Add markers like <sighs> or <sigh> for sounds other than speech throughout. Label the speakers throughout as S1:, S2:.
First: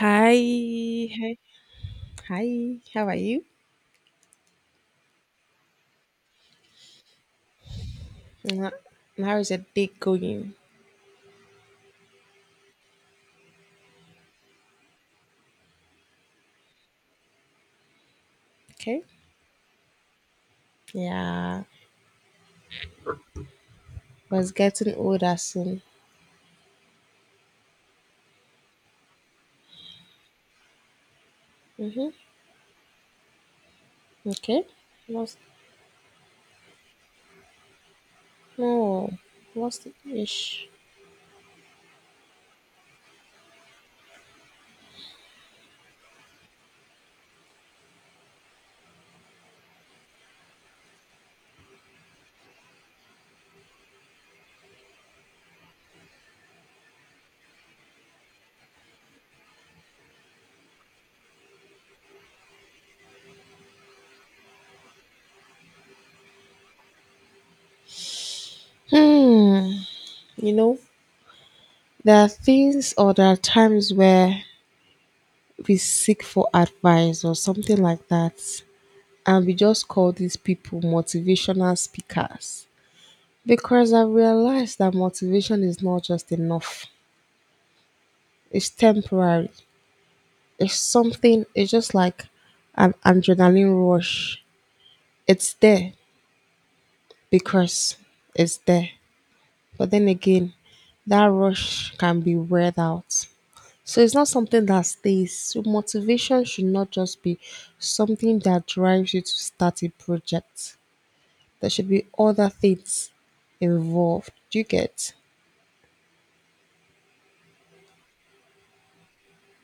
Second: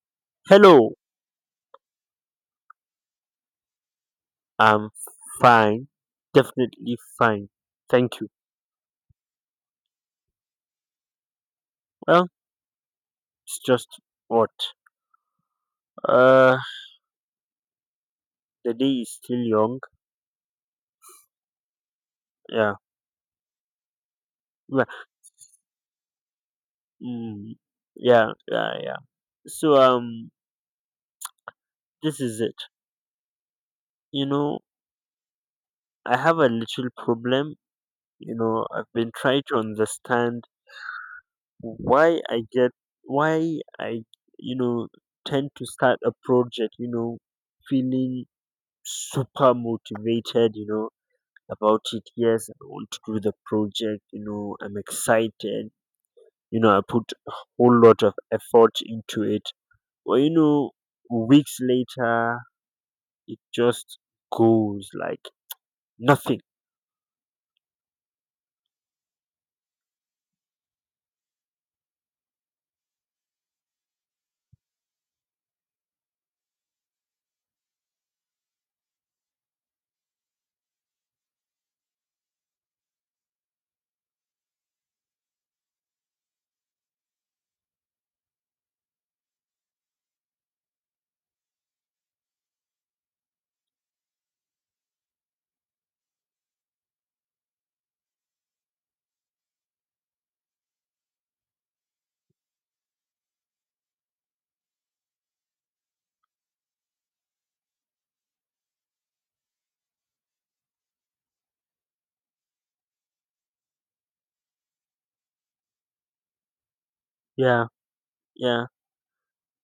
S1: Hi,
S2: Hello,
S1: hi, hi. How are you?
S2: I'm fine, definitely fine. Thank you.
S1: Mwah. How is your day going?
S2: Well, it's just what? Uh, the day
S1: Okay.
S2: is still young.
S1: Yeah,
S2: Yeah,
S1: but it's
S2: yeah,
S1: getting older soon.
S2: mm, yeah, yeah, yeah. So
S1: Mhm.
S2: this is it. You know,
S1: Okay. What's
S2: I have a little problem. I've
S1: no?
S2: been trying to
S1: What's the
S2: understand
S1: ish?
S2: why I get why I you know tend to start a project. Feeling super motivated. About it. Yes, I want to do the project. I'm excited. I put a whole lot of effort into it. Well, weeks later, it just goes like nothing.
S1: Hmm. You know, there are things or there are times where we seek for advice or something like that, and we just call these people motivational speakers because I realized that motivation is not just enough. It's temporary. It's something, it's just like an adrenaline rush. It's there because it's there. But then again, that rush can be weared out. So it's not something that stays. So motivation should not just be something that drives you to start a project. There should be other things involved. Do you get?
S2: Yeah, yeah.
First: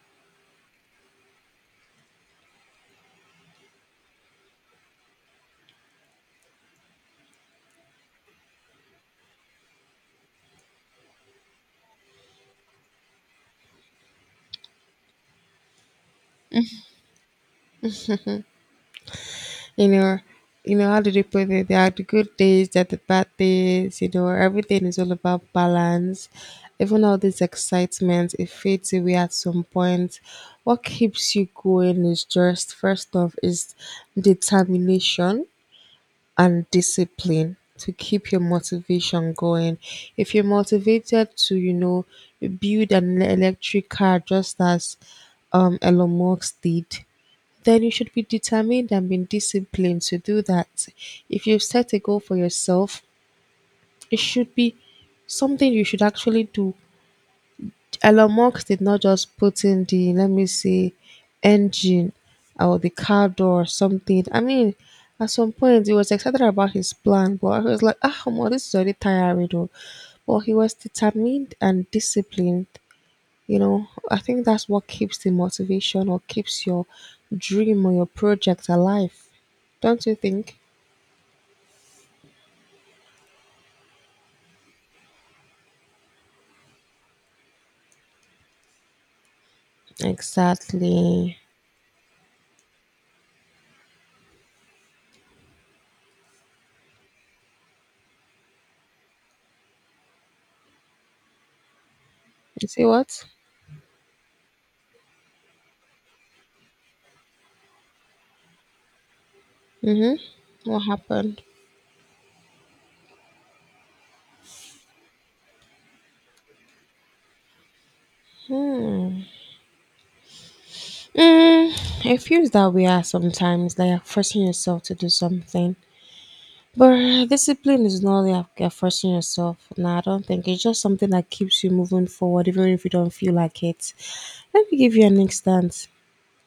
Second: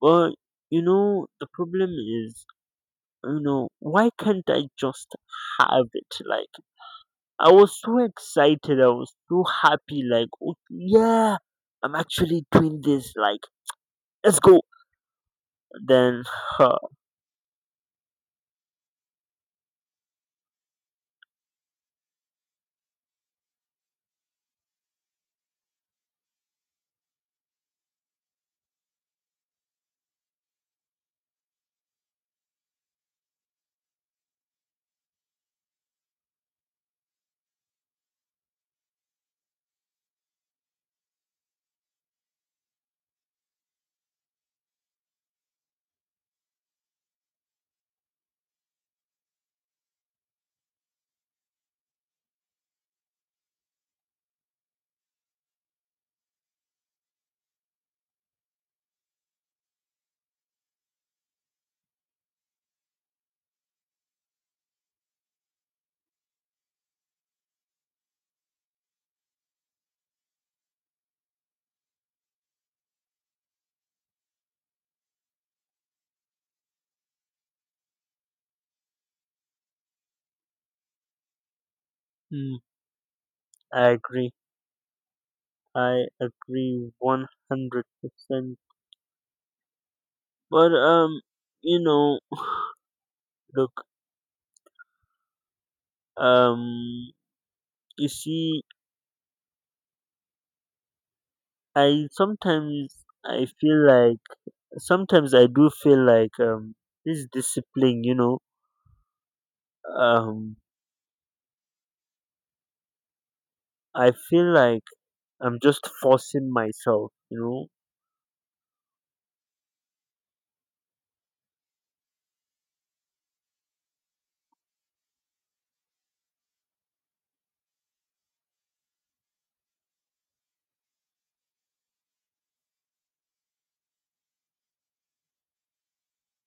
S2: Well, the problem is, why can't I just have it? Like, I was so excited. I was so happy. Like, oh, yeah, I'm actually doing this. Like, let's go. Then, <sighs> huh.
S1: You know, how do they put it? There are the good days, there are the bad days, everything is all about balance. Even all this excitement, it fades away at some point. What keeps you going is just first off is determination and discipline to keep your motivation going. If you're motivated to, build an electric car just as Elon Musk did, then you should be determined and be disciplined to do that. If you've set a goal for yourself, it should be something you should actually do. Elon Musk did not just put in the, let me say, engine or the car door or something. I mean, at some point he was excited about his plan, but I was like, ah, well, this is already tiring. Though." But he was determined and disciplined. I think that's what keeps the motivation or keeps your dream or your project alive. Don't you think?
S2: I agree. I agree 100%. But
S1: Exactly.
S2: you know, look, um, you see, I
S1: You see
S2: sometimes
S1: what?
S2: I feel like I do feel like this discipline,
S1: Mm-hmm.
S2: um,
S1: What happened?
S2: I feel like I'm just forcing myself.
S1: Hmm. Mm, it feels that we are sometimes like you're forcing yourself to do something, but discipline is not like you're forcing yourself. No, I don't think. It's just something that keeps you moving forward even if you don't feel like it. Let me give you an instance.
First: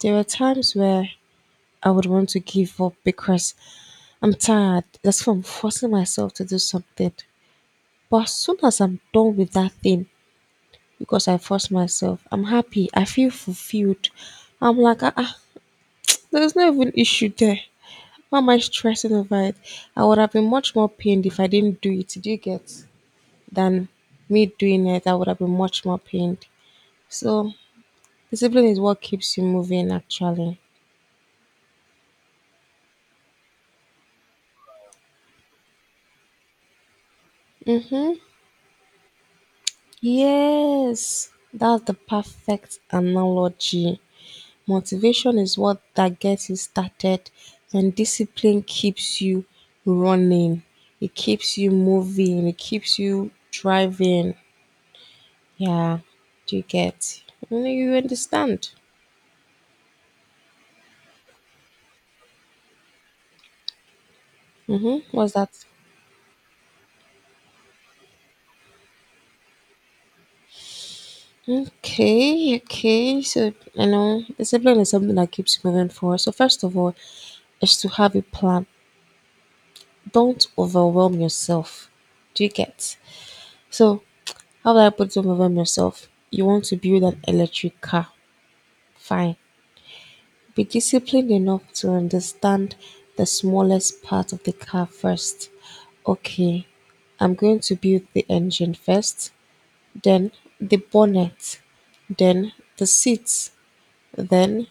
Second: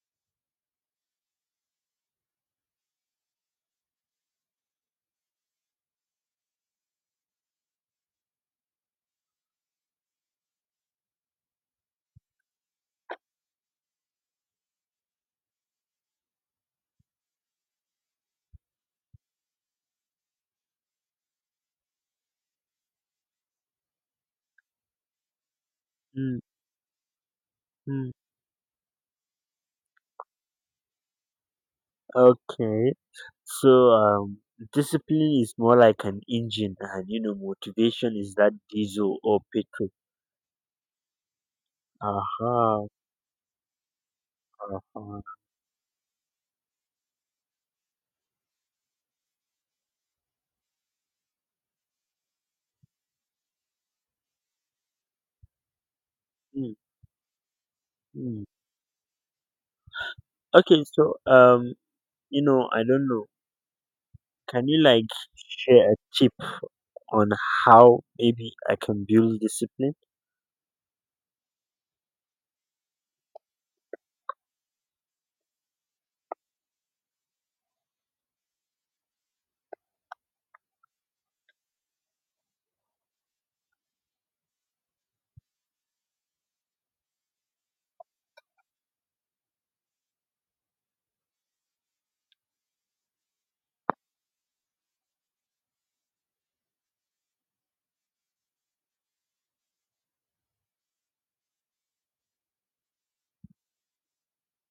S1: There were times where I would want to give up because I'm tired. That's why I'm forcing myself to do something. But as soon as I'm done with that thing, because I forced myself, I'm happy. I feel fulfilled. I'm like, ah, ah, there's no even issue there. Why am I stressing over it? I would have been much more pained if I didn't do it. Do you get? Than me doing it, I would have been much more
S2: Mm,
S1: pained. So
S2: mm.
S1: discipline is what keeps you moving, actually.
S2: Okay, so um. Discipline is more like an engine, and
S1: Mm-hmm.
S2: motivation is that diesel or petrol.
S1: Yes, that's the perfect
S2: Aha.
S1: analogy.
S2: Uh-huh.
S1: Motivation is what that gets you started, and discipline keeps you running. It keeps you moving. It keeps you driving. Yeah, do you
S2: Mm,
S1: get? You know, you
S2: mm.
S1: understand.
S2: Okay, so I don't know. Can you
S1: Mm-hmm.
S2: like
S1: What's that?
S2: share a tip on how maybe I can build discipline?
S1: Okay, okay. So, discipline is something that keeps you moving forward. So, first of all, is to have a plan. Don't overwhelm yourself. Do you get? So, how do I put some over myself? You want to build an electric car. Fine. Be disciplined enough to understand the smallest part of the car first. Okay, I'm going to build the engine first, then the bonnet, then the seats, then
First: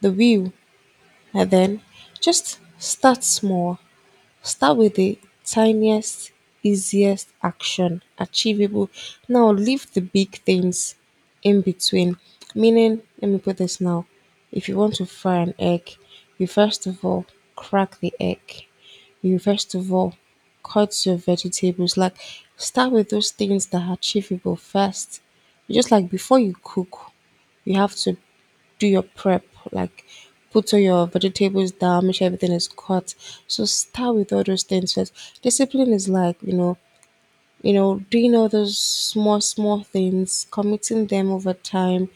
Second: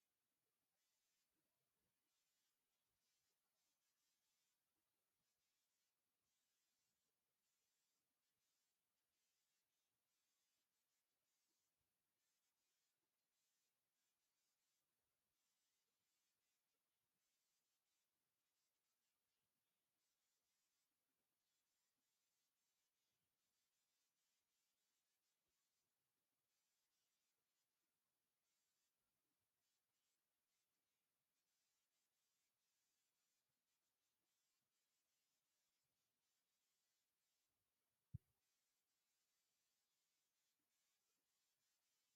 S1: the wheel, and then just start small. Start with the tiniest, easiest action achievable. Now leave the big things in between. Meaning, let me put this now. If you want to fry an egg, you first of all crack the egg. You first of all cut your vegetables. Like start with those things that are achievable first. Just like before you cook, you have to do your prep, like put all your vegetables down, make sure everything is cut. So start with all those things first. Discipline is like, doing all those small, small things, committing them over time,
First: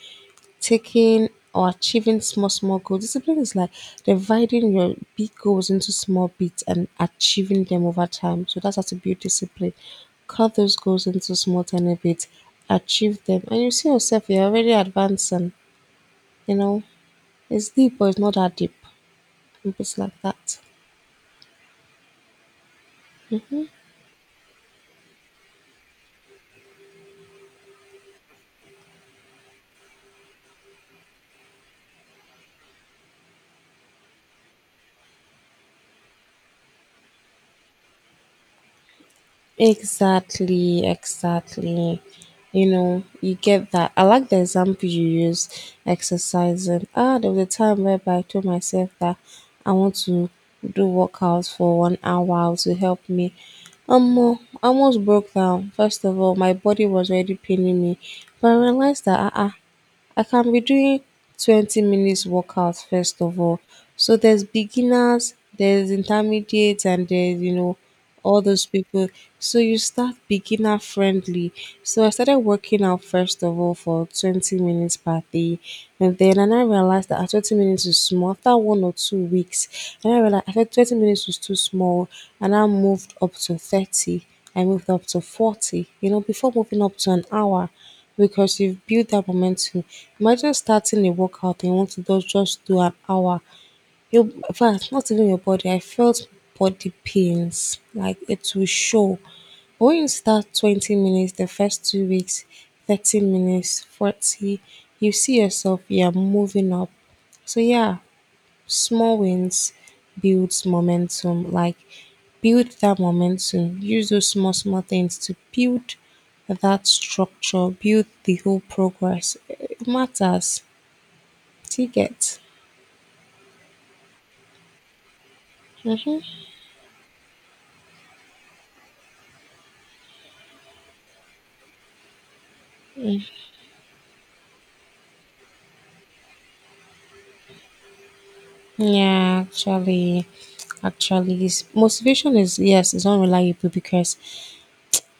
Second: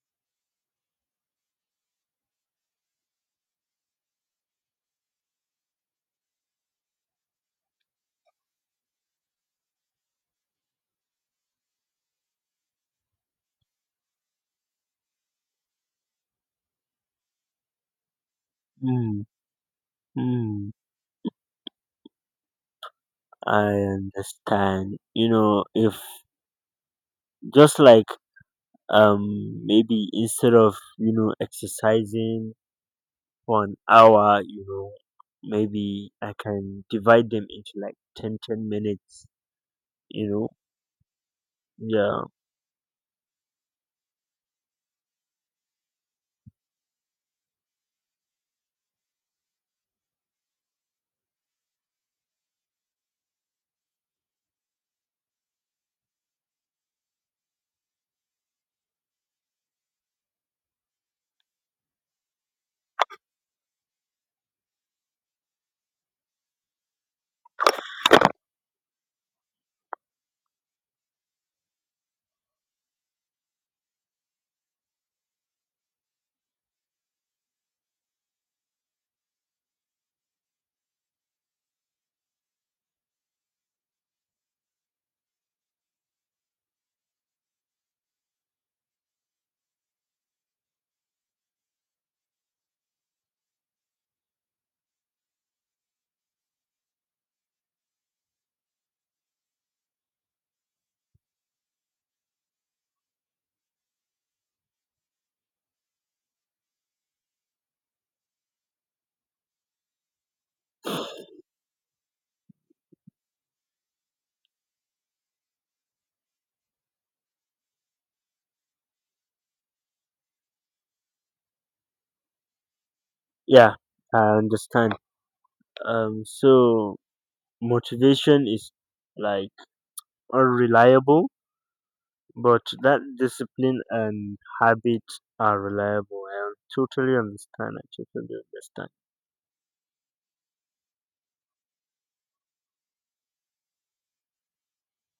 S1: taking or achieving small, small goals. Discipline is like dividing your big goals into small bits and achieving them over time. So that's how to build discipline. Cut those goals into small, tiny bits, achieve them, and you see yourself, you're already advancing, you know. It's deep, but it's not that deep.
S2: Mm,
S1: If it's like that.
S2: mm. I understand. If just like maybe instead of exercising for an hour, maybe I can divide them into like 10, 10 minutes. You know,
S1: Exactly, exactly.
S2: yeah,
S1: You get that. I like the example you use, exercising. Ah, there was a time whereby I told myself that I want to do workouts for one hour to help me. Um, I almost broke down. First of all, my body was already paining me, but I realized that I can be doing 20 minutes workouts first of all. So there's beginners, there's intermediates, and there's, all those people. So you start beginner friendly. So I started working out first of all for 20 minutes per day. And then and I realized that at 20 minutes is small. After 1 or 2 weeks, and I realized after 20 minutes was too small. And I moved up to 30. I moved up to 40. Before moving up to an hour because you've built that momentum. Imagine starting a workout and you want to do- just do an hour. Your infact not even your body, I felt body pains, like it will show. But when you start 20 minutes, the first 2 weeks, 30 minutes, 40, you see yourself, you're moving up. So yeah, small wins builds momentum. Like build that momentum. Use those small, small things to build that structure, build the whole progress. It matters. Do you get?
S2: yeah, I understand.
S1: Hmm.
S2: So motivation is like unreliable, but that discipline and habit are reliable. I totally understand. I totally understand.
S1: Yeah, actually, it's, motivation is yes, it's unreliable because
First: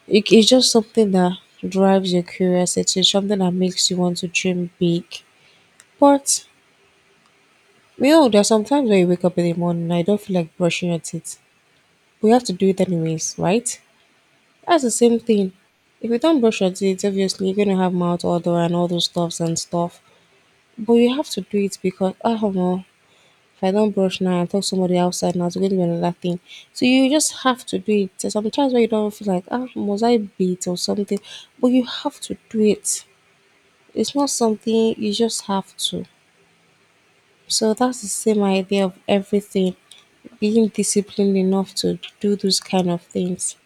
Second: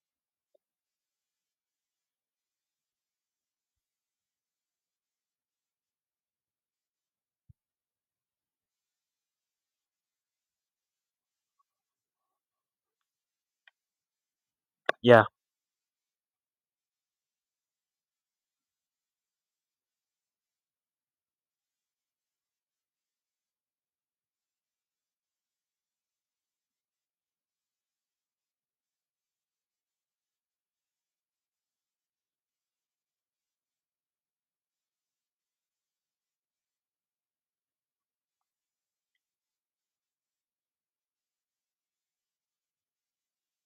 S1: it's just something that drives your curiosity, something that makes you want to dream big. But there are sometimes when you wake up in the morning, and I don't feel like brushing your teeth. We have to do it anyways, right? That's the same
S2: Yeah,
S1: thing. If you don't brush your teeth, obviously you're gonna have mouth odor and all those stuffs and stuff. But you have to do it because I don't know. If I don't brush now, I'll talk to somebody outside now to go do another thing. So you just have to do it. There's sometimes where you don't feel like, ah, must I beat or something? But you have to do it. It's not something you just have to. So that's the same idea of everything. Being disciplined enough to do those kind of things.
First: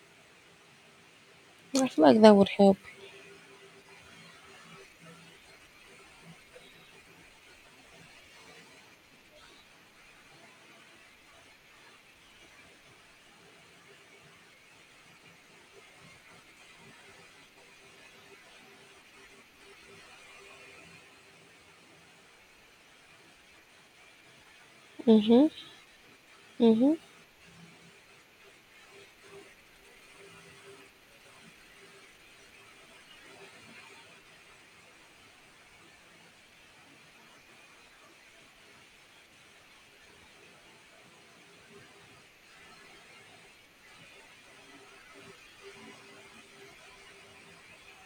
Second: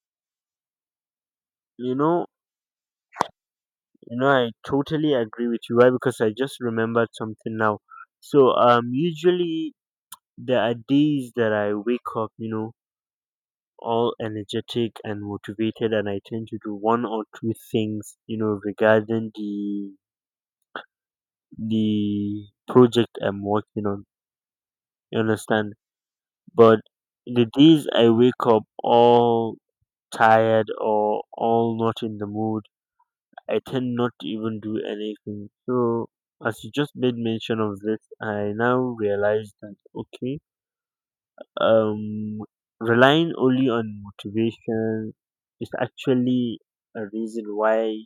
S1: I
S2: you
S1: feel like
S2: know,
S1: that would help.
S2: I totally agree with you. Why? Because I just remembered something now. So, usually there are days that I wake up, all energetic and motivated, and I tend to do one or two things, regarding the project I'm working on. You
S1: Mm-hmm.
S2: understand? But
S1: Mm-hmm.
S2: the days I wake up all tired or all not in the mood, I tend not to even do anything. So as you just made mention of this, I now realize that okay, um, relying only on motivation is actually a reason why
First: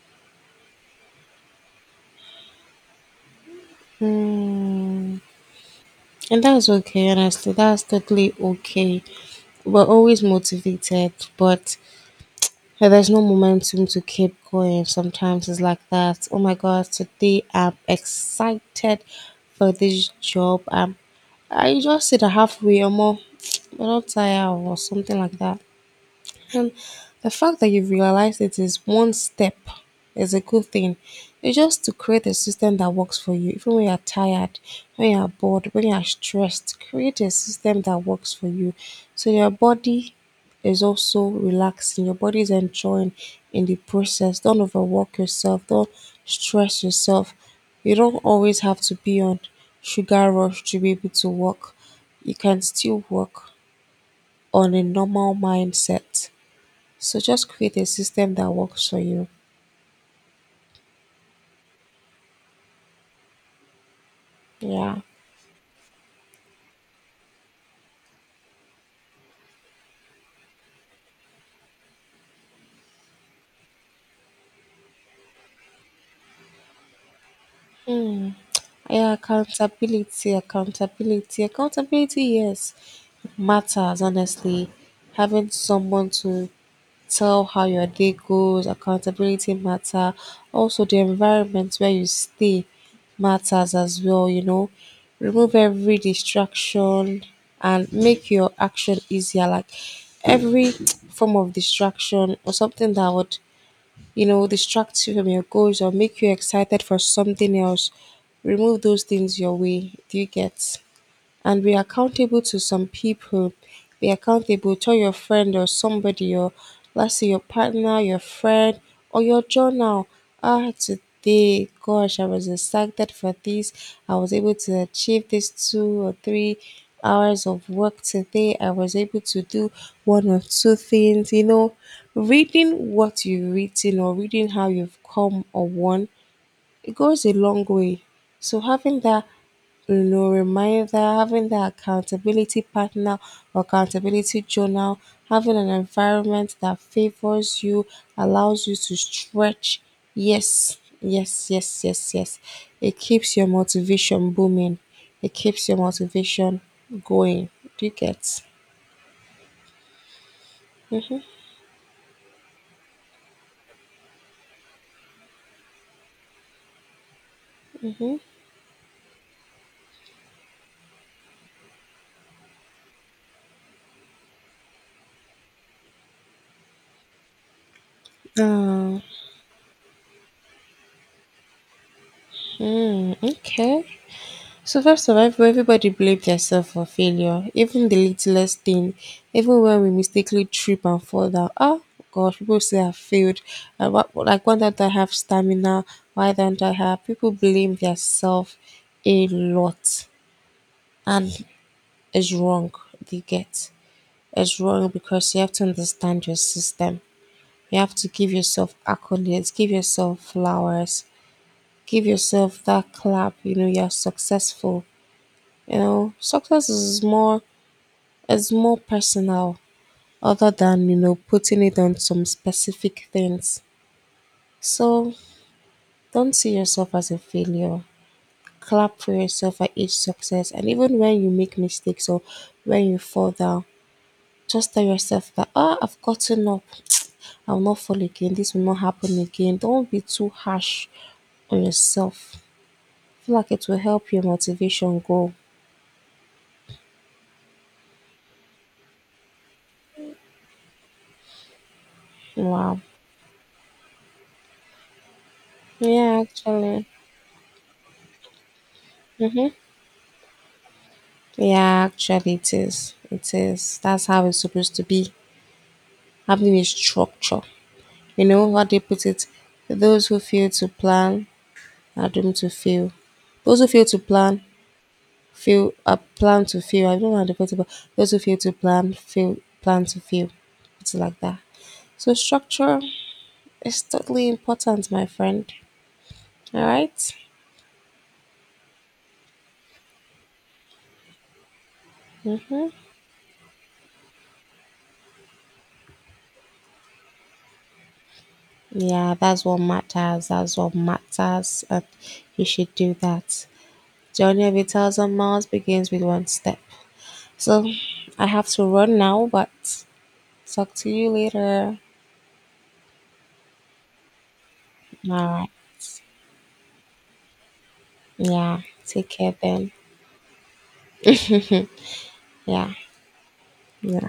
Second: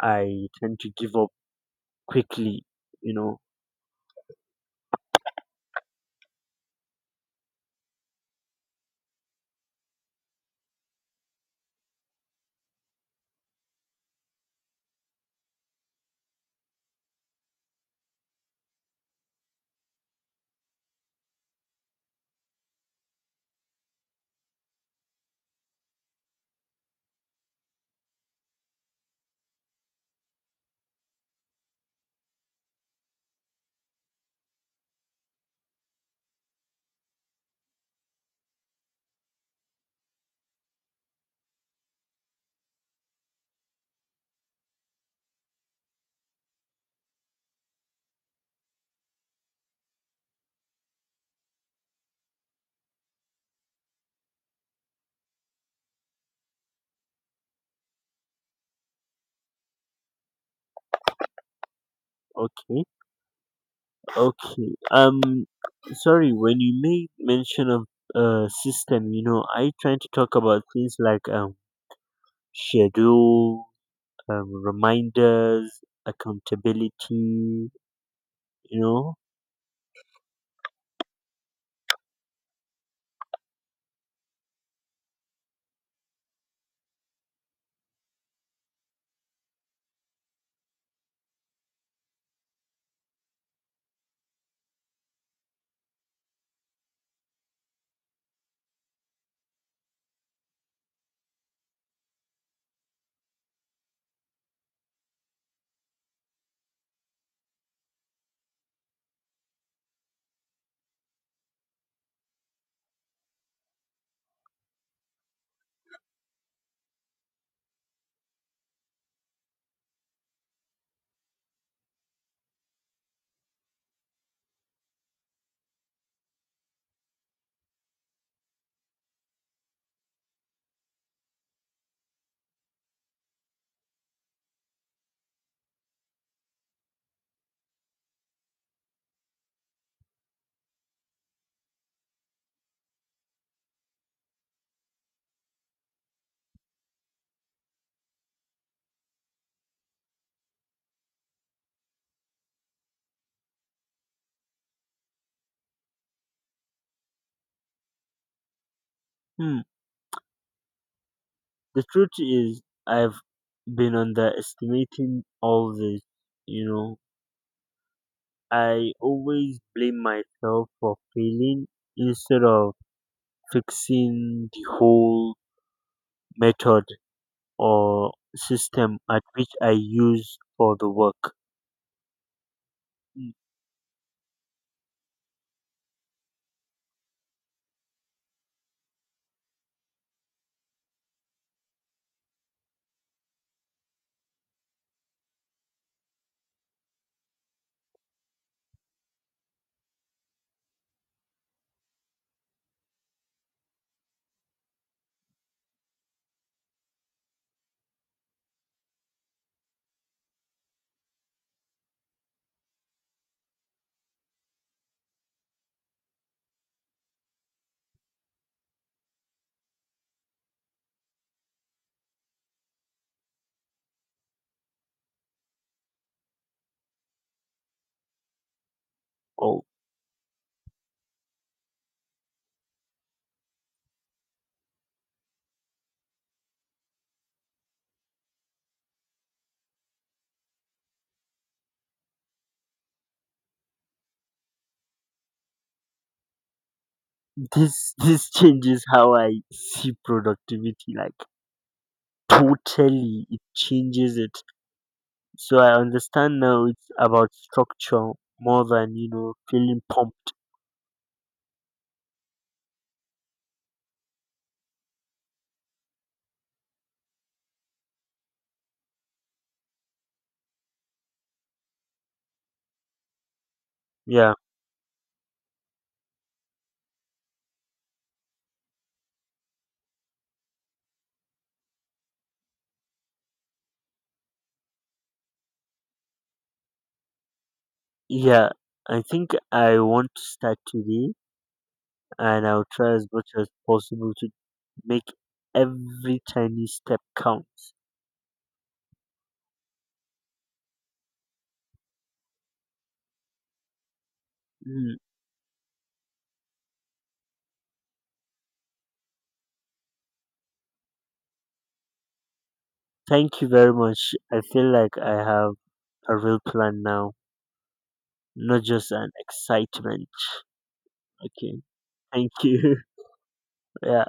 S2: I tend to give up quickly. You know,
S1: Mm. And that's okay, honestly. That's totally okay. We're always motivated, but yeah, there's no momentum to keep going. Sometimes it's like that. Oh my God, today I'm excited for this job. I just sit a halfway or more, <tsk> but not tired or something like that. And the fact that you've realized it is one step is a good thing. It's just to create a system that works for you, even when you're tired, when you're bored, when you're stressed. Create a system that works for you. So your body is also relaxing, your body is enjoying in the process. Don't overwork yourself, don't stress yourself. You don't always have to be on sugar rush to be able to work. You can still work on a normal mindset. So just create a system that works for you.
S2: okay, okay.
S1: Yeah.
S2: Sorry. When you made mention of system, I trying to talk about things like schedule, reminders, accountability.
S1: Yeah,
S2: Know,
S1: accountability, accountability, accountability, yes. It matters honestly. Having someone to tell how your day goes, accountability matter. Also the environment where you stay matters as well. Remove every distraction and make your action easier. Like every <tsk> form of distraction or something that would distract you from your goals or make you excited for something else. Remove those things your way. Do you get? And be accountable to some people. Be accountable. Tell your friend or somebody, or let's say your partner, your friend, or your journal. Ah, today, gosh, I was excited for this. I was able to achieve this 2 or 3 hours of work today. I was able to do one or two things. Reading what you've written or reading how you've come or won, it goes a long way. So having that no reminder, having that accountability partner or accountability journal, having an environment that favors you, allows you to stretch. Yes, yes, yes, yes, yes. It keeps your motivation booming. It keeps your motivation going. Do you get?
S2: hmm.
S1: Mm-hmm.
S2: The truth is, I've been underestimating all this. You know, I always blame myself for failing instead of fixing the whole method or system
S1: Oh,
S2: at which I use for the work.
S1: mm,
S2: Mm.
S1: okay. So first far survival, everybody blames themselves for failure, even the littlest thing, even when we mistakenly trip and fall down. Oh gosh, people say I failed. And what, like why don't I have stamina? Why don't I have? People blame themselves a lot, and it's wrong. They get it's wrong because you have to understand your system. You have to give yourself accolades, give yourself flowers, give yourself that clap. You know you're successful. You know success is more. It's more personal other than, putting it on some specific things. So don't see yourself as a failure. Clap for yourself
S2: Oh,
S1: at each success. And even when you make mistakes or when you fall down, just tell yourself that, ah, I've gotten up. <tsk> I will not fall again. This will not happen again. Don't be too harsh on yourself. I feel like it will help your motivation go.
S2: this <laughs> this changes how I see productivity. Like
S1: Wow.
S2: totally, it changes it. So I
S1: Yeah,
S2: understand now
S1: actually.
S2: it's about structure more than feeling pumped.
S1: Yeah, actually, it is. It is. That's how it's supposed to be. Having a structure. You know how they put it? Those who fail to plan are doomed to fail. Those who fail to
S2: Yeah,
S1: plan fail. Plan to fail. I don't know how to put it, but those who fail to plan fail. Plan to fail. It's like that. So structure is totally important, my friend. All right.
S2: yeah. I think I want to start today, and I'll try as much as possible to make every tiny step count.
S1: Yeah, that's what matters. That's what matters, and you should do that. Journey of a
S2: Mm.
S1: thousand miles begins with one step. So I have to run now, but talk to you later.
S2: Thank you very much. I feel like
S1: All
S2: I
S1: right.
S2: have a real plan now,
S1: Yeah.
S2: not just
S1: Take
S2: an
S1: care then.
S2: excitement. Okay. Thank
S1: Yeah.
S2: you. <laughs> Yeah.
S1: Yeah.